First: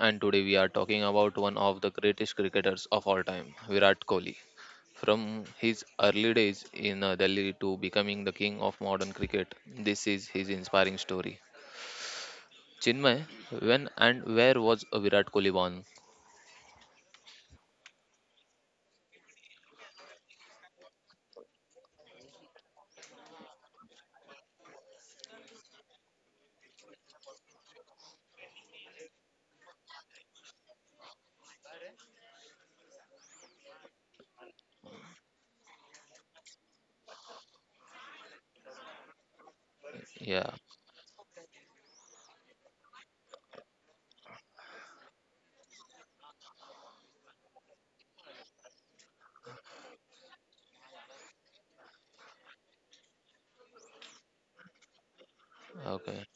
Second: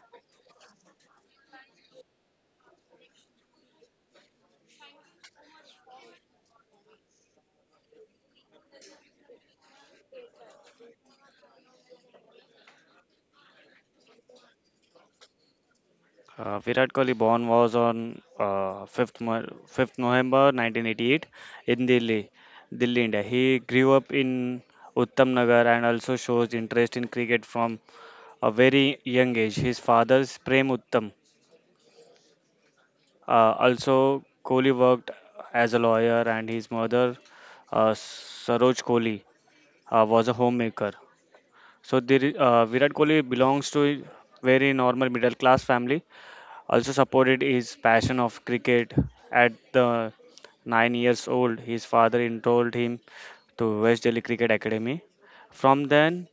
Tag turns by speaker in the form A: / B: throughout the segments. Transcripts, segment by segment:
A: and today we are talking about one of the greatest cricketers of all time, Virat Kohli. From his early days in Delhi to becoming the king of modern cricket, this is his inspiring story. Chinmay, when and where was Virat Kohli born?
B: Virat Kohli born was on 5th November 1988 in Delhi, Delhi, India. He grew up in Uttam Nagar and also shows interest in cricket from a very young age. His father's Prem Uttam. Also, Kohli worked as a lawyer, and his mother, Saroj Kohli, was a
A: Yeah,
B: homemaker. So, Virat Kohli belongs to a very normal middle class family. Also supported his passion of cricket. At the 9 years old, his father enrolled him to West Delhi Cricket Academy. From
A: okay.
B: then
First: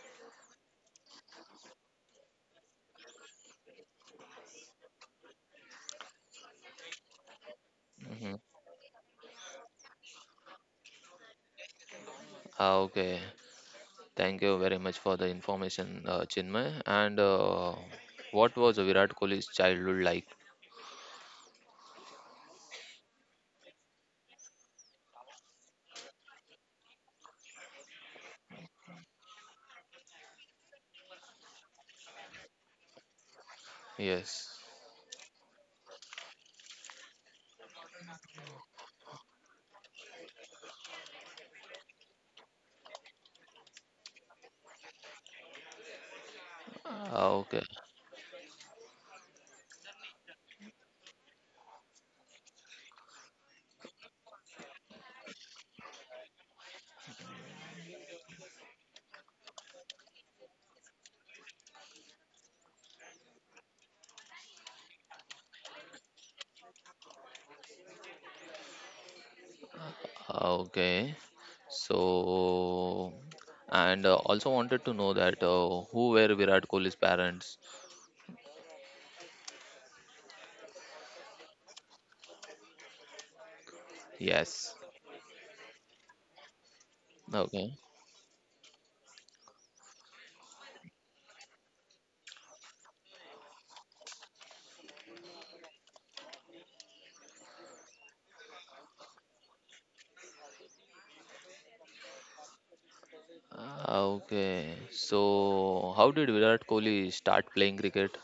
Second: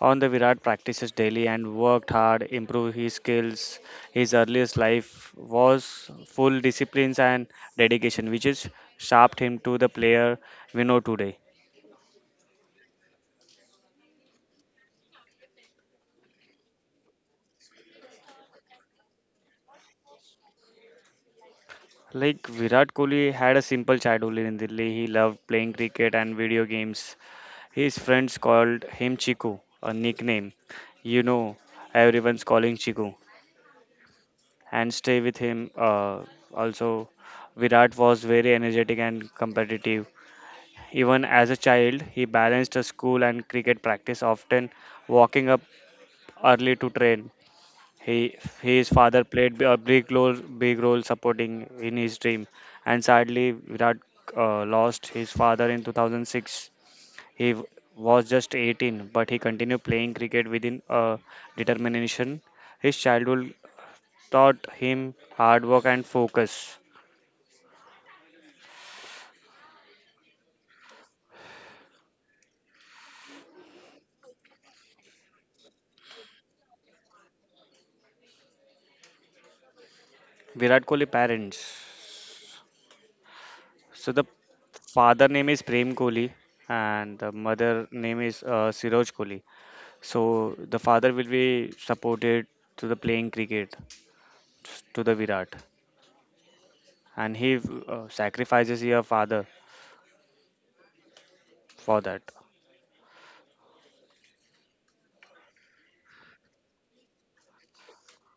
B: on, the Virat practices daily and worked hard, improved his skills. His earliest life was full disciplines and dedication,
A: Mhm.
B: which is shaped him to the player we know today.
A: Ah, okay, thank you very much for the information, Chinmay. And what was Virat Kohli's childhood like?
B: Like Virat Kohli had a simple childhood in Delhi. He loved playing cricket and video games. His friends called him Chiku, a nickname. You know, everyone's calling Chiku.
A: Yes.
B: And stay with him. Also, Virat was very energetic and competitive. Even as a child, he balanced a school and cricket practice, often walking up early to train.
A: Ah, okay.
B: He, his father played a big role supporting in his dream. And sadly, Virat lost his father in 2006. He was just 18, but he continued playing cricket within a determination. His childhood taught him hard work and focus.
A: Okay. So, and also wanted to know that who were Virat Kohli's parents?
B: Virat Kohli parents. So the
A: Yes.
B: father name is Prem Kohli and the
A: Okay.
B: mother name is Siroj Kohli. So the father will be supported to the playing cricket to the Virat, and he sacrifices your father for that.
A: Ah, okay. So, how did Virat Kohli start playing cricket?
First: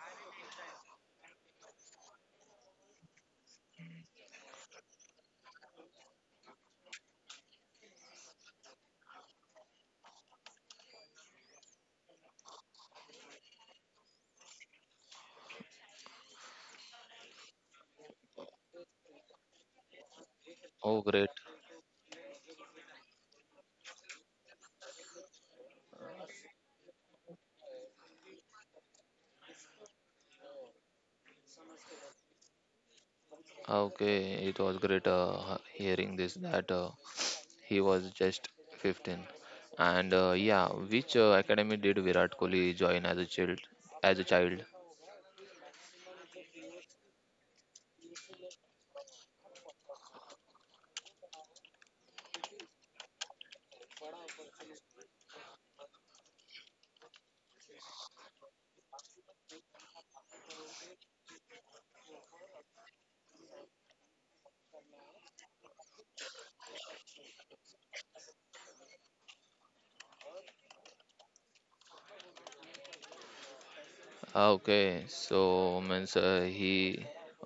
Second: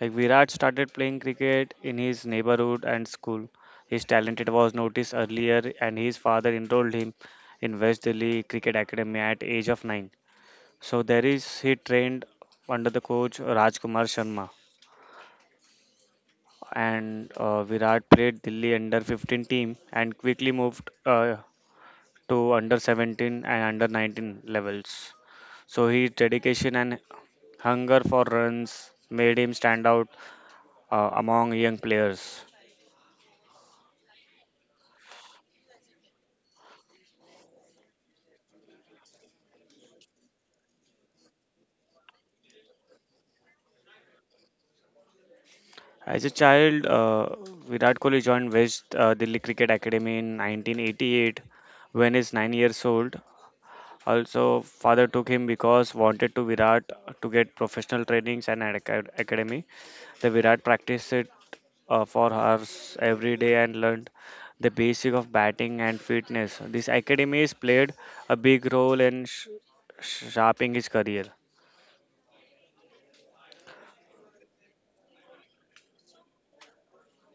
B: Like Virat started playing cricket in his neighborhood and school. His talent was noticed earlier, and his father enrolled him in West Delhi Cricket Academy at age of nine. So there is he trained under the coach Rajkumar Sharma, and Virat played Delhi under 15 team and quickly moved
A: Oh, great.
B: to under 17 and under 19 levels. So his dedication and hunger for runs made him stand out among young players.
A: Okay, it was great hearing this that he was just 15. And yeah, which academy did Virat Kohli join as a child? As a child?
B: As a child, Virat Kohli joined West Delhi Cricket Academy in 1988 when he's 9 years old. Also, father took him because wanted to Virat to get professional trainings and an academy. The Virat practiced it for hours every day and learned the basic of batting and fitness. This academy has played a big role in sharpening his career.
A: Ah, okay, so means he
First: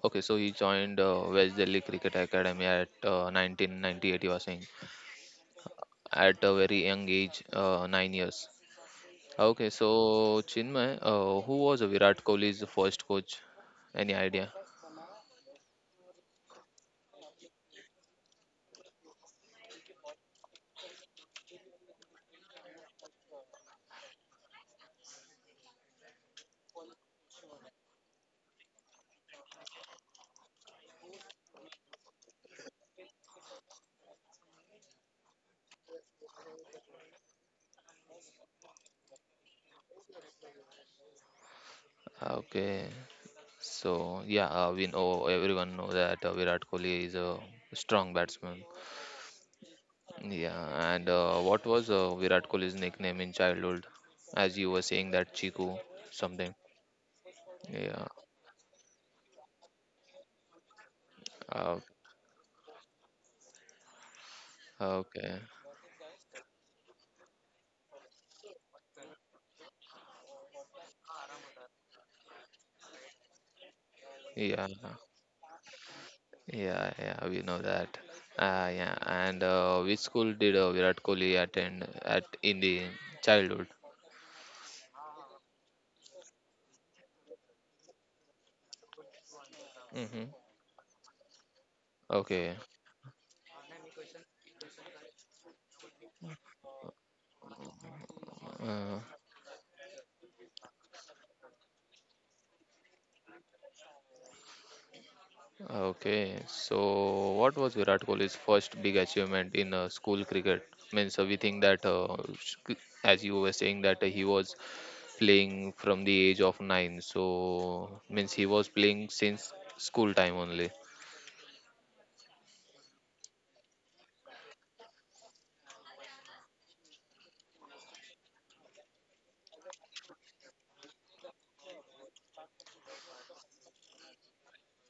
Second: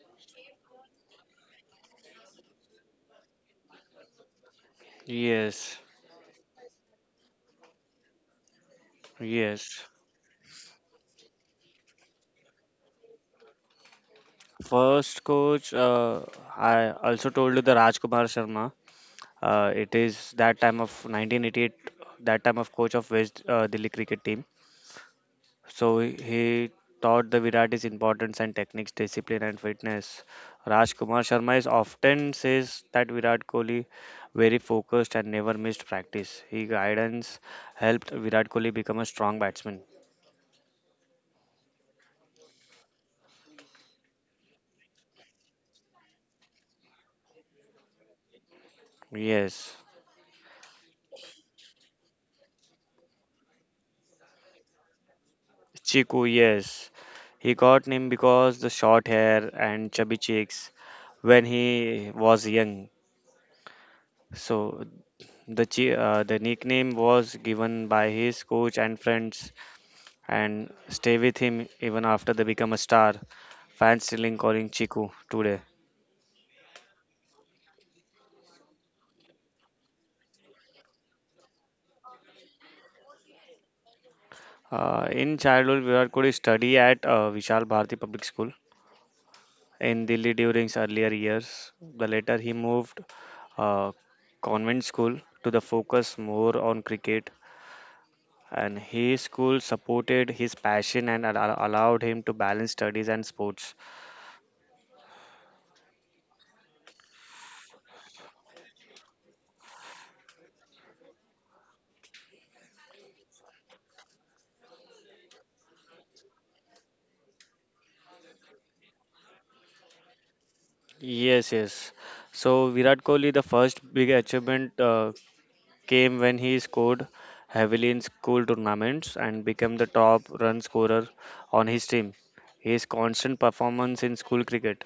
A: okay, so he joined West Delhi Cricket Academy at 1998. You are saying
B: Yes,
A: at a very young age, 9 years. Ah, okay,
B: yes.
A: so Chinmay, who was Virat Kohli's first coach? Any idea?
B: First coach, I also told you the Rajkumar Sharma. It is that time of 1988, that time of coach of West Delhi cricket team. So he taught the Virat his importance and techniques, discipline and fitness. Rajkumar Sharma is often says that Virat Kohli very focused and never missed practice. His guidance helped Virat Kohli become a strong batsman.
A: Ah, okay, so yeah, we know everyone know that Virat Kohli is a strong batsman.
B: Yes,
A: Yeah, and what was Virat Kohli's nickname in childhood? As you were saying that Chiku
B: Chiku,
A: something.
B: yes. He got
A: Yeah.
B: named because the short hair and chubby cheeks when
A: Oh,
B: he was young. So
A: okay.
B: the chi- uh, the nickname was given by his coach and friends and stay with him even after they become a star. Fans still calling
A: Yeah.
B: Chiku today.
A: Yeah. Yeah. We know that. Yeah. And which school did Virat Kohli attend at in the childhood?
B: In childhood, Virat Kohli studied at Vishal Bharati Public School in Delhi
A: Hmm.
B: during his earlier years. The later he
A: Okay.
B: moved uh, convent school to the focus more on cricket and
A: Uh,
B: his school supported his passion and allowed him to balance studies and sports.
A: okay. So, what was Virat Kohli's first big achievement in school cricket? Means we think that, as you were saying, that he was playing from the age of nine. So, means he was playing since school time only.
B: Yes, yes. So Virat Kohli, the first big achievement came when he scored heavily in school tournaments and became the top run scorer on his team. His constant performance in school cricket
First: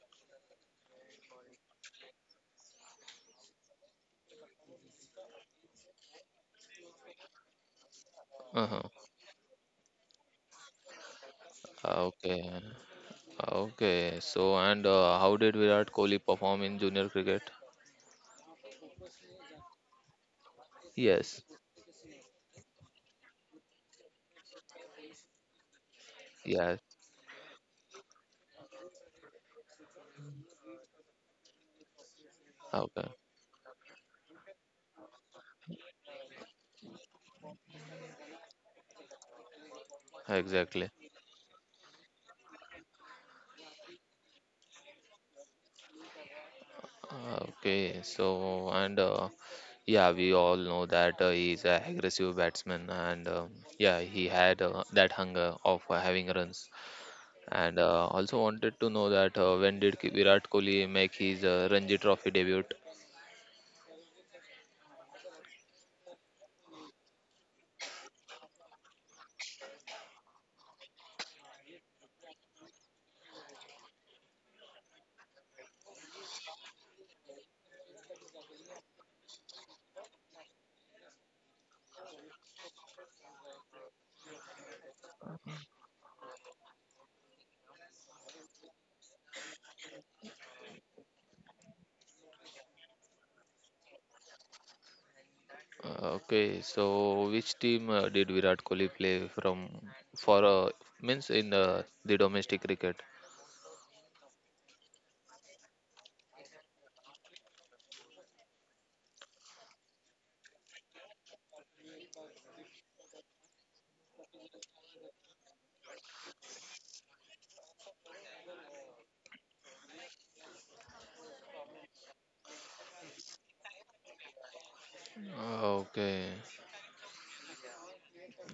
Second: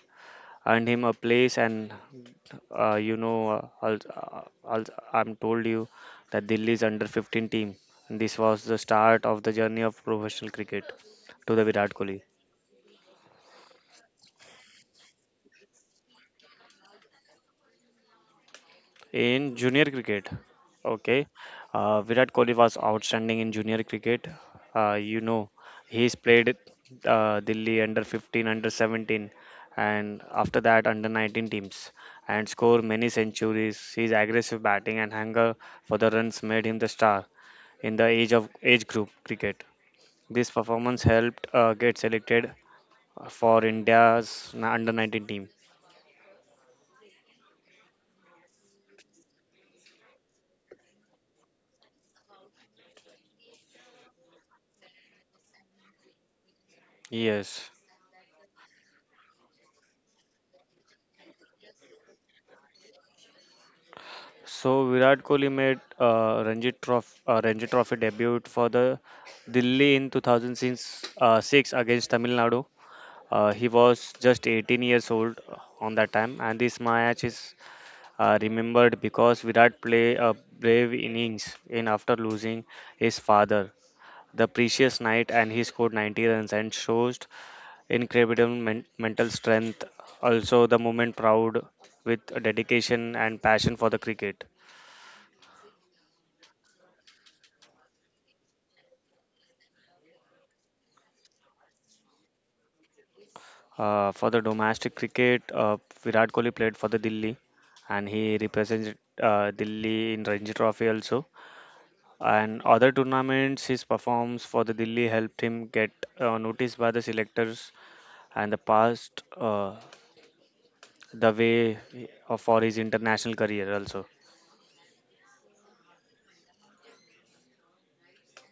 B: earned him a place and uh, you know, uh, I'll, uh, I'll, I'm told you that Delhi's under 15 team. And this was the
A: Uh-huh.
B: start of the journey of professional cricket to the Virat Kohli.
A: Okay, okay. So, and how did Virat Kohli perform in junior cricket?
B: In junior cricket, okay,
A: Yes,
B: Virat Kohli was outstanding in junior cricket. Uh, you know, he's played
A: yes.
B: Delhi under 15, under 17, and after that under 19 teams, and scored many
A: Okay,
B: centuries. His aggressive batting and hunger for the runs made him the star in the age of age group cricket. This
A: exactly.
B: performance helped get selected for India's under 19 team.
A: Okay, so and yeah, we all know that he is an aggressive batsman, and yeah, he had that hunger of having runs.
B: Yes.
A: And also wanted to know that when did Virat Kohli make his Ranji Trophy debut?
B: So Virat Kohli made Ranji Trophy debut for the Delhi in 2006 six against Tamil Nadu. He was just 18 years old on that time, and this match is remembered because Virat played a brave innings in after losing his father the previous night, and he scored 90 runs and shows incredible mental strength. Also, the moment proud with dedication and passion for the cricket.
A: Okay, so which team did Virat Kohli play from for means in the domestic cricket?
B: For the domestic cricket, Virat Kohli played for the Delhi, and he represented Delhi in Ranji Trophy also. And other tournaments, his performance for the Delhi helped him get noticed by the selectors, and the past the way for his international career also.
A: Okay,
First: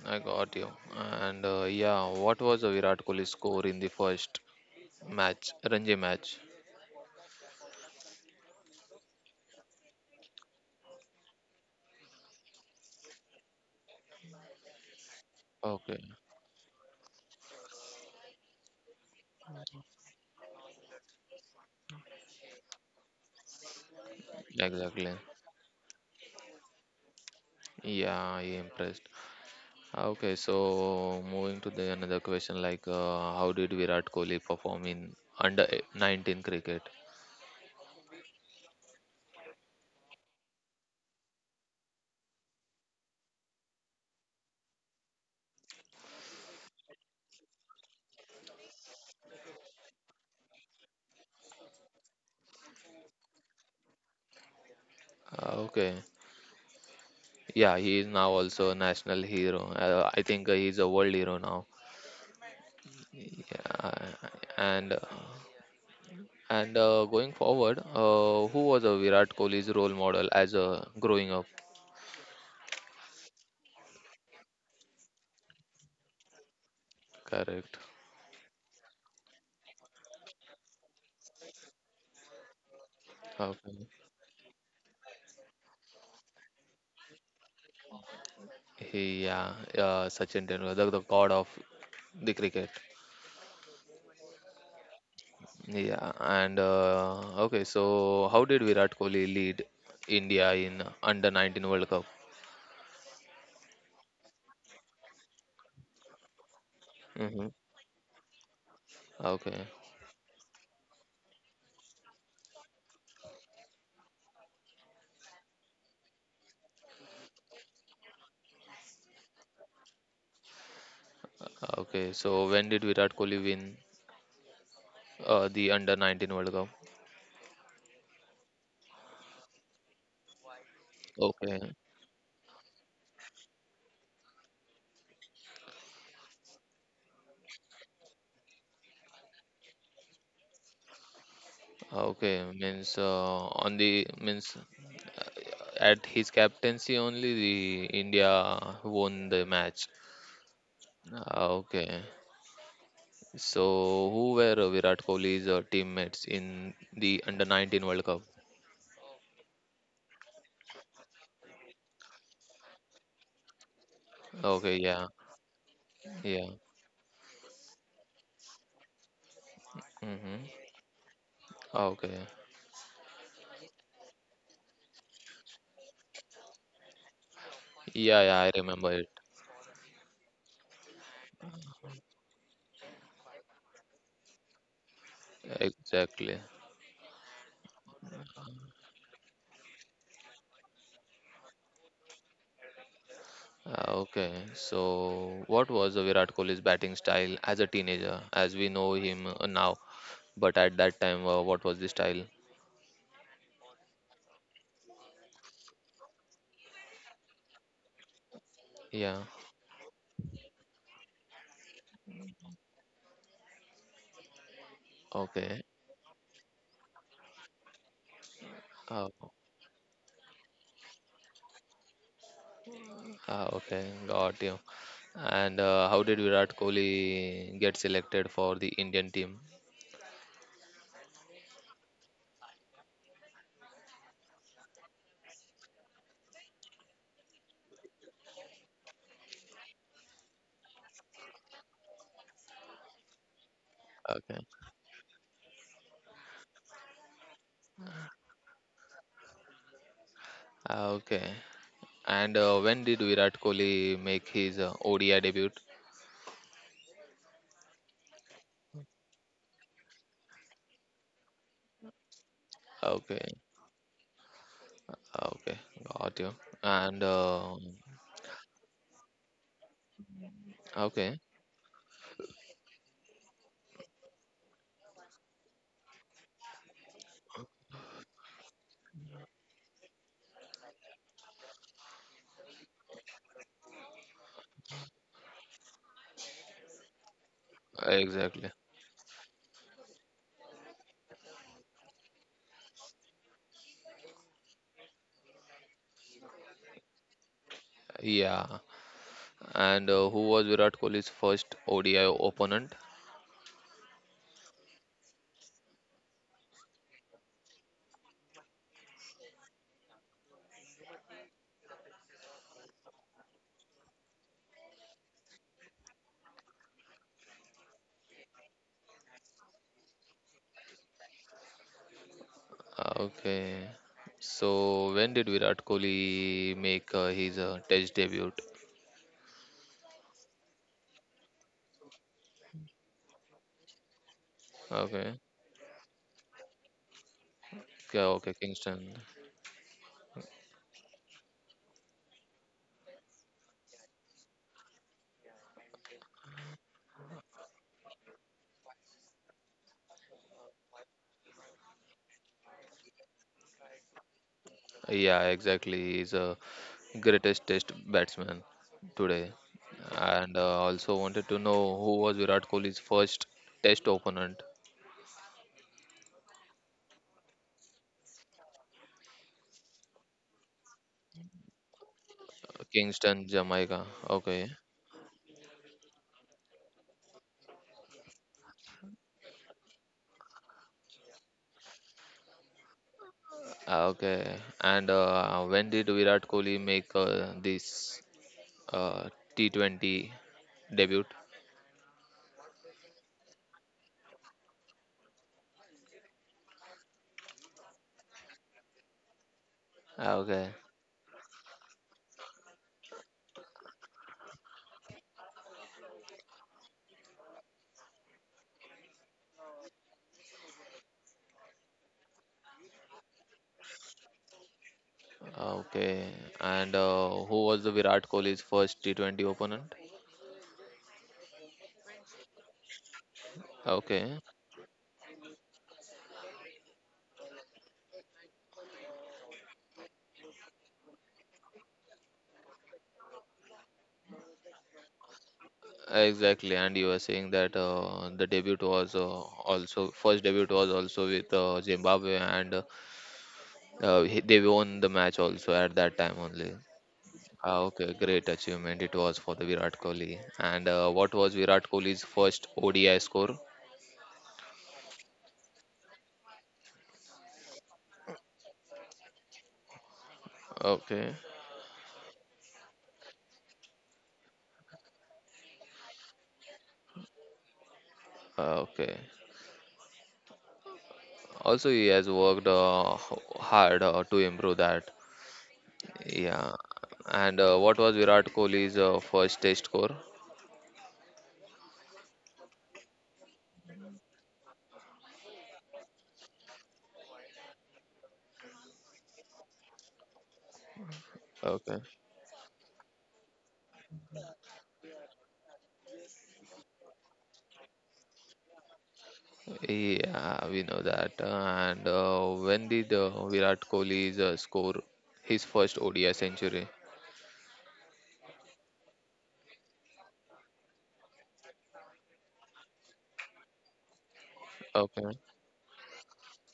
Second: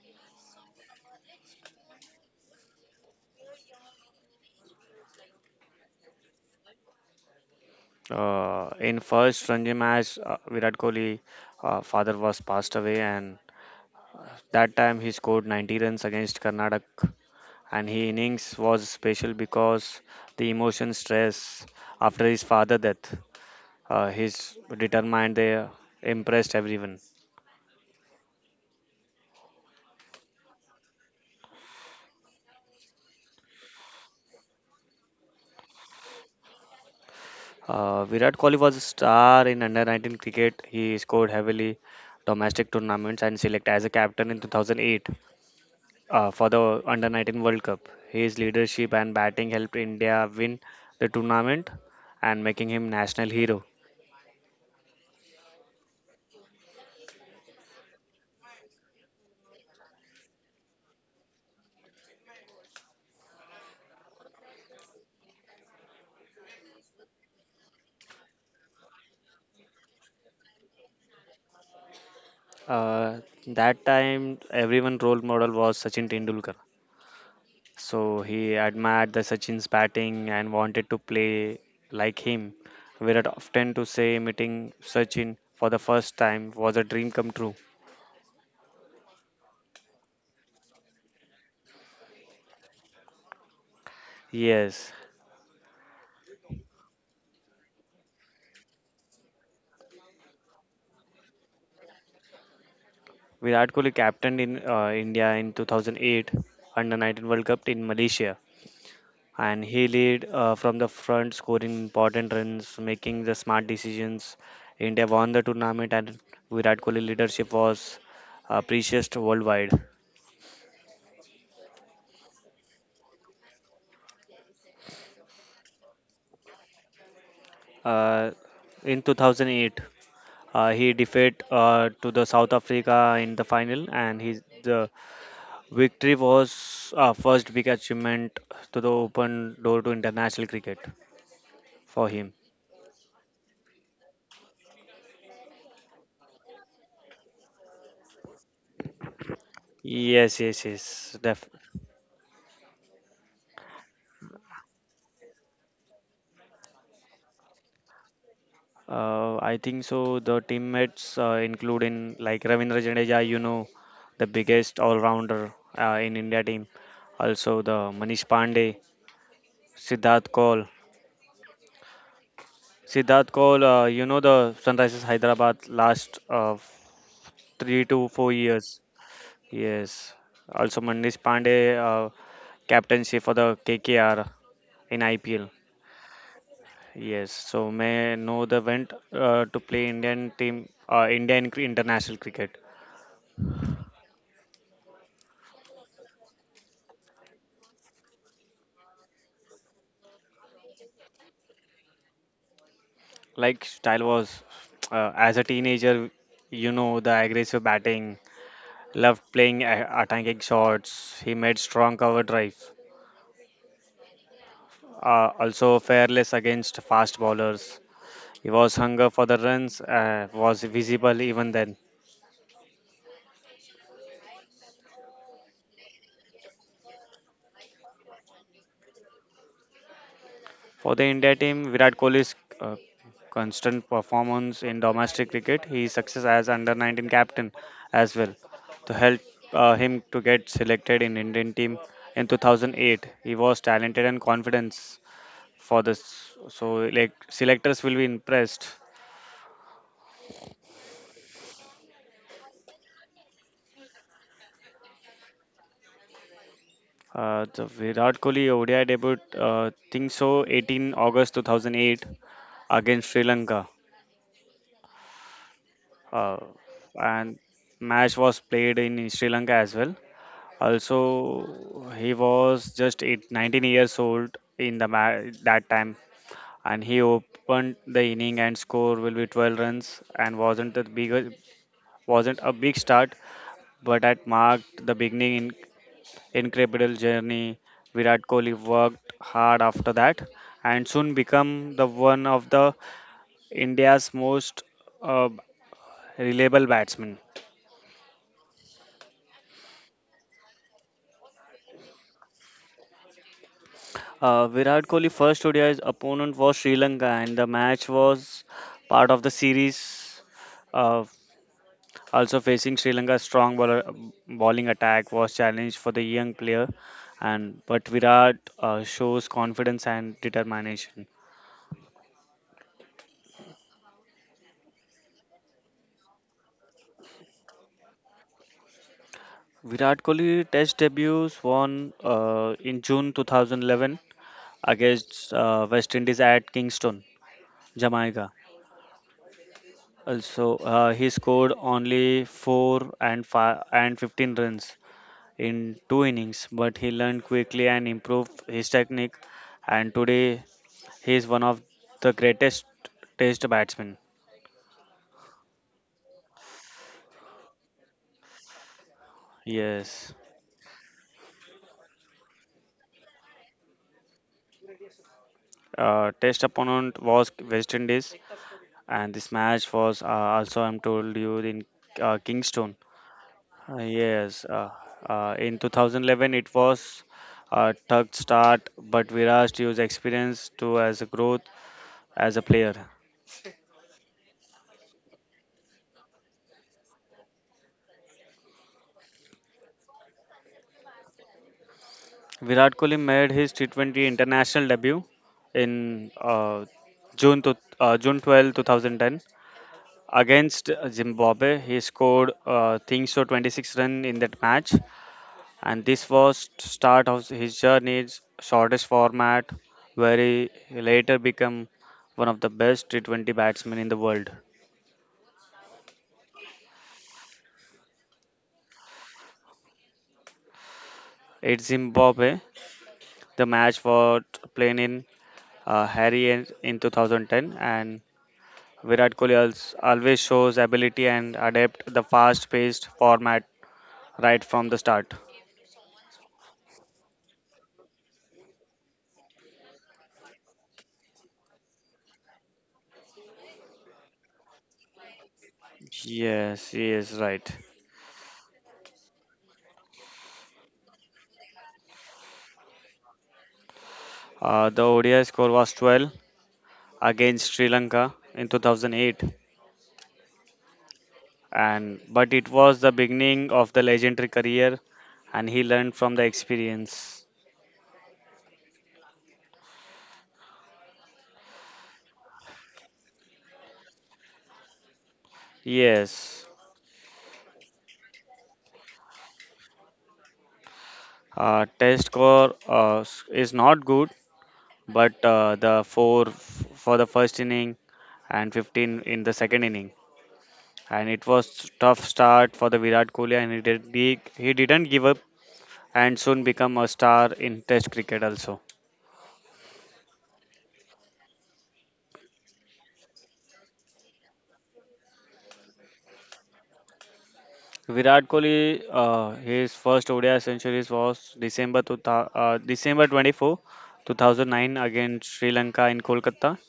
A: I got you. And yeah, what was the Virat Kohli score in the first match, Ranji match?
B: In first Ranji match, Virat Kohli father was passed away, and that time he scored 90
A: Okay,
B: runs against Karnataka and his innings was special because the emotion stress after his father death his
A: exactly.
B: determined they impressed everyone.
A: Yeah, I impressed. Okay, so moving to the another question, like how did Virat Kohli perform in under 19 cricket?
B: Virat Kohli was a star in under 19 cricket. He scored heavily domestic tournaments and selected as a captain in 2008 for the under 19 World Cup. His leadership and batting helped India win the tournament and making him national hero.
A: Okay, yeah, he is now also a national hero. I think he's a world hero now. Yeah, and uh, and going forward, who was a Virat Kohli's role model as a growing up?
B: uh, that time everyone role model was Sachin Tendulkar.
A: Correct.
B: So he admired the Sachin's batting and wanted to play like him. Virat often to
A: Okay.
B: say meeting Sachin for the first time was a dream come true.
A: He yeah, Sachin Tendulkar, the god of the cricket.
B: Yes,
A: Yeah, and okay, so how did Virat Kohli lead India in under 19 World Cup?
B: Virat Kohli captained in India in 2008 Under 19 World
A: Mm-hmm.
B: Cup in Malaysia, and
A: Okay,
B: he led from the front, scoring important runs, making the smart decisions. India won the tournament, and Virat Kohli leadership was appreciated worldwide.
A: okay. So when did Virat Kohli win uh, the under 19 World Cup.
B: Uh, in 2008. He defeated
A: Okay.
B: to the South Africa in the final, and his the victory was first big achievement to the open door to international cricket for him.
A: Okay. Means on the means uh, at his captaincy only the India won the match.
B: Yes, yes, yes.
A: Ah, okay. So who were Virat Kohli's teammates in the under 19 World Cup?
B: I think so. The teammates include in like Ravindra Jadeja, the
A: Okay.
B: biggest
A: Yeah.
B: all-rounder in India
A: Yeah.
B: team. Also the Manish Pandey, Siddharth
A: Mm-hmm.
B: Kaul.
A: Okay.
B: Siddharth Kaul, you know the Sunrisers Hyderabad last three to
A: Yeah.
B: four
A: Yeah. I
B: years.
A: remember it.
B: Yes. Also, Manish Pandey, captaincy for the KKR in IPL.
A: Exactly.
B: Yes. So, may know the went to play Indian team, Indian international cricket.
A: Okay, so what was the Virat Kohli's batting style as a teenager, as we know him now? But at that time, what was the style?
B: Like style was, as a teenager, you know the aggressive batting, loved
A: Yeah,
B: playing attacking shots. He made strong cover drive.
A: okay.
B: Also fearless against fast bowlers. He was hunger
A: Ah.
B: for the runs was visible even then.
A: Ah, okay, got you. And how did Virat Kohli get selected for the Indian team?
B: For the India team, Virat Kohli's uh, constant performance in domestic cricket, his success as under 19 captain as well, to help him to get selected in Indian team in 2008. He was talented and
A: Okay,
B: confident for this, so like selectors will be impressed.
A: ah, okay. And when did Virat Kohli make his ODI debut?
B: The Virat Kohli ODI debut, think so, 18 August 2008 against Sri
A: Okay,
B: Lanka,
A: okay, got
B: uh,
A: you. And
B: and
A: uh,
B: match was played in Sri Lanka as well.
A: okay,
B: Also, he was just 19 years old in the that time, and he opened the inning and score will be 12 runs and wasn't a big start, but that marked the beginning in incredible journey. Virat Kohli
A: exactly.
B: worked hard after that and soon become the one of the India's most uh, reliable batsmen.
A: Yeah, and who was Virat Kohli's first ODI opponent?
B: Virat Kohli first ODI's opponent was Sri Lanka, and the match was part of the series. Uh, Also facing Sri Lanka's bowling attack was challenged for the young player, and but Virat shows confidence and determination.
A: Okay. So when did Virat Kohli make his Test debut?
B: Virat Kohli Test debuts won in June 2011
A: Okay.
B: against West Indies at Kingston,
A: Okay,
B: Jamaica.
A: okay, Kingston.
B: Also, he scored only 4 and 5 and 15 runs in two innings, but he learned quickly and improved his technique. And today, he is one of the greatest Test batsmen.
A: Yeah, exactly. He's a greatest Test batsman today.
B: Yes.
A: And also wanted to know who was Virat Kohli's first Test opponent?
B: Test opponent was West Indies, and this match was also, I'm told you, in Kingston.
A: Kingston, Jamaica.
B: Yes.
A: Okay.
B: In 2011, it was a tough start, but Viraj used experience to as a growth as a player.
A: Ah, okay. And when did Virat Kohli make this uh, T20 debut.
B: Virat Kohli made his T20 international debut in June 12, 2010
A: Okay.
B: against Zimbabwe. He scored think so 26 run in that match, and this was start of his journey's shortest format, where he later became one of the best T20 batsmen in the world.
A: Okay, and who was the Virat Kohli's first T20 opponent?
B: At Zimbabwe, the match was
A: Okay,
B: played in Harry in 2010, and Virat Kohli always shows ability and adapt the fast-paced format right from the start.
A: exactly. And you were saying that the debut was also first debut was also with Zimbabwe, and they won the match also at that time only.
B: Yes, he is right.
A: Ah, okay, great achievement it was for the Virat Kohli. And what was Virat Kohli's first ODI score?
B: The ODI score was 12 against Sri Lanka in 2008,
A: Okay,
B: and but it was the beginning of the legendary career, and he learned from the experience.
A: okay. Also he has worked hard to improve that.
B: Yes,
A: Yeah, and what was Virat Kohli's first test score?
B: test score is not good, but the four for the first inning and 15 in the second inning. And it was
A: Okay.
B: tough start for the Virat Kohli and he didn't give up and soon become a star in Test cricket also.
A: Yeah, we know that. And when did Virat Kohli's score his first ODI century?
B: Virat Kohli his first ODI centuries was December 24, 2009 against
A: Okay.
B: Sri Lanka in Kolkata.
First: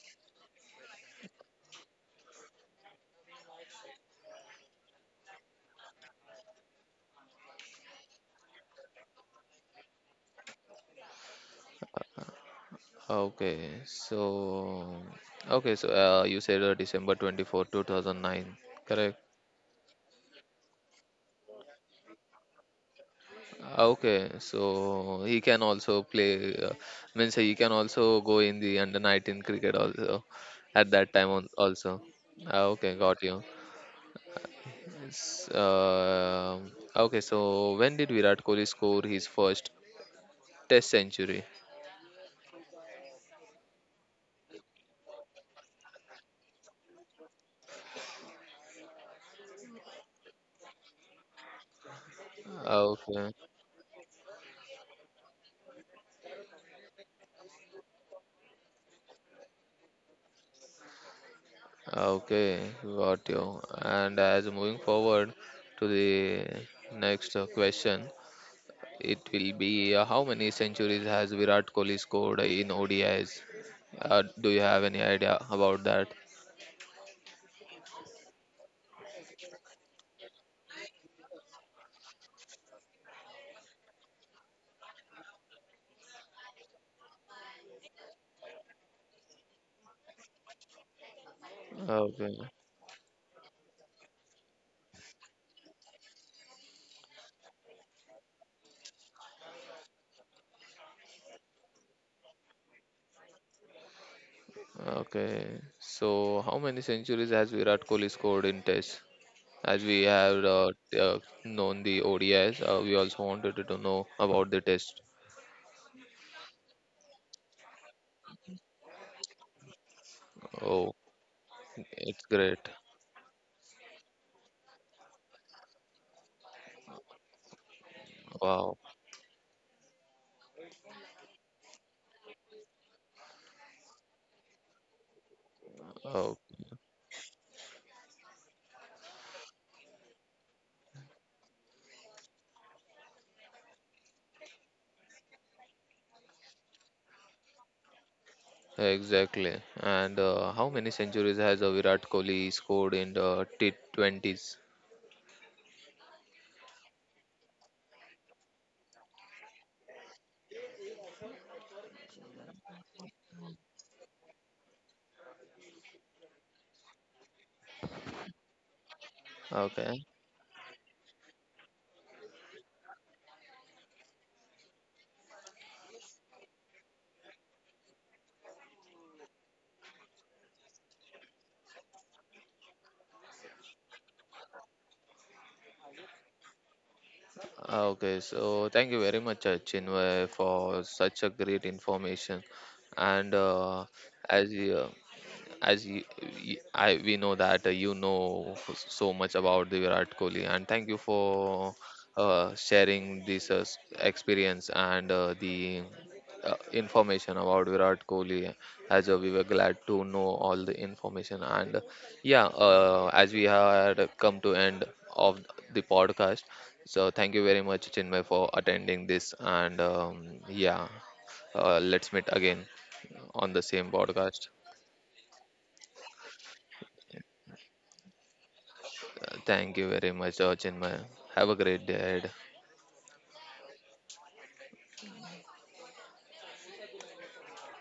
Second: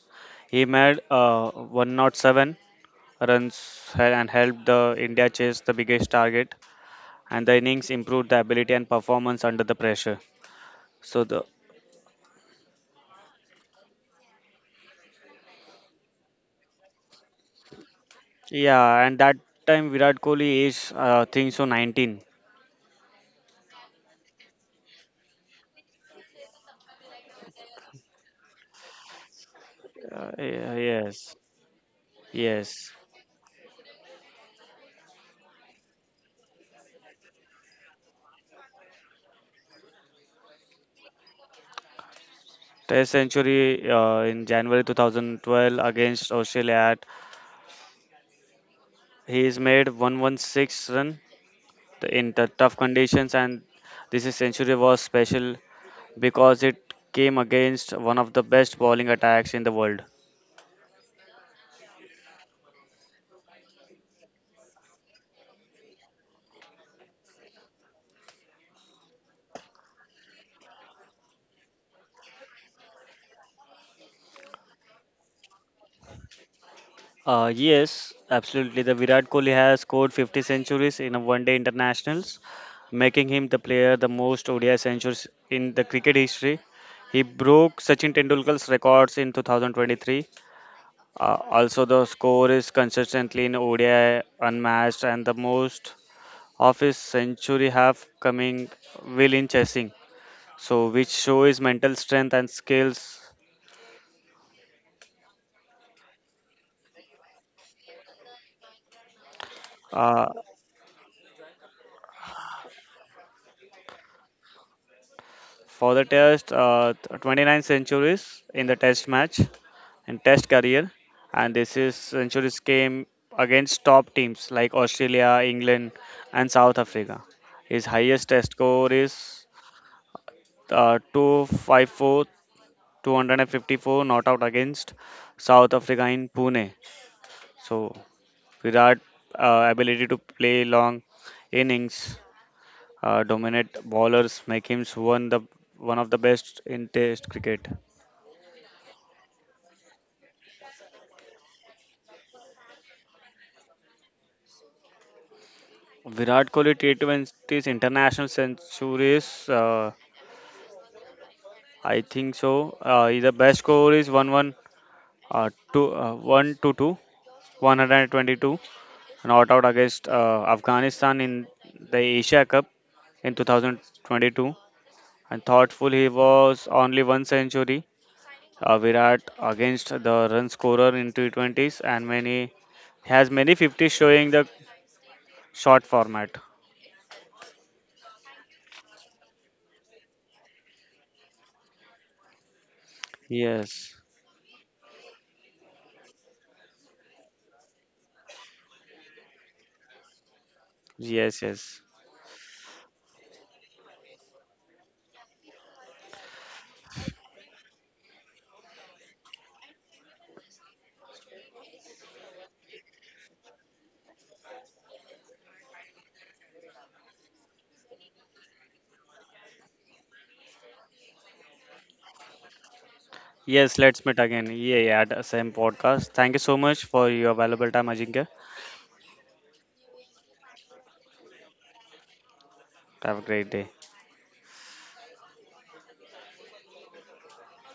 B: He made 107 runs and helped the India chase the biggest target and the innings improved the ability and performance under the pressure. So the.
A: Okay, so okay, so you said december 24 2009.
B: Yeah,
A: Correct.
B: and that time Virat Kohli is, I think so, 19.
A: Ah, okay, so he can also play, means he can also go in the under 19 cricket also at that time
B: Yes,
A: on, also. Ah,
B: yes.
A: okay, got you. S- uh, okay, so when did Virat Kohli score his first Test century?
B: Test century in January 2012 against Australia. At, he's made 116 run in the
A: Ah,
B: tough
A: okay,
B: conditions, and this is century was special because it came against one of the best bowling attacks in the world.
A: ah, okay, got you. And as moving forward to the next question, it will be how many centuries has Virat Kohli scored in ODIs? Do you have any idea about that?
B: Yes, absolutely. The Virat Kohli has scored 50 centuries in a one-day internationals, making him the player the most ODI centuries in the cricket history. He broke Sachin Tendulkar's records in 2023. Also, the
A: Okay.
B: score is consistently in ODI unmatched, and the most of his century have coming will in chasing. So, which show his mental strength and skills.
A: Okay. So how many centuries has Virat Kohli scored in Tests? As we
B: Uh,
A: have known the ODIs, we also wanted to know about the Test.
B: for the test 29 centuries in the test match and test
A: Oh,
B: career. And this is
A: it's great.
B: centuries came against top teams like Australia, England, and South Africa. His highest test
A: Wow.
B: score is uh, 254 254 not out against South Africa in
A: Oh,
B: Pune. So Virat ability to play long innings dominate bowlers make him one the one of the best in test cricket.
A: exactly. And how many centuries has Virat Kohli scored in the T20s?
B: Virat Kohli T20's international centuries, I think so. He's the best score is uh, two, uh, 122, 122, not out
A: Okay.
B: against Afghanistan in the Asia Cup in 2022. And thoughtful, he was only one century. Virat against the run scorer in T20s and many has many 50 showing the short format.
A: Ah, okay, so thank you very much, Chinmay, for such a great information. And
B: Yes,
A: as you, as you, you- I we know that you know so much about the Virat Kohli, and thank you for
B: yes, yes.
A: sharing this experience and the information about Virat Kohli. As we were glad to know all the information, and yeah, as we had come to end of the podcast, so thank you very much, Chinmay, for attending this, and yeah, let's meet again on the
B: Yes,
A: same
B: let's meet
A: podcast.
B: again. Yeah, yeah, at the same podcast. Thank you so much for your valuable time, Ajinkya.
A: Thank you very much, Chinmay. Have a great day ahead.
B: Have a great day.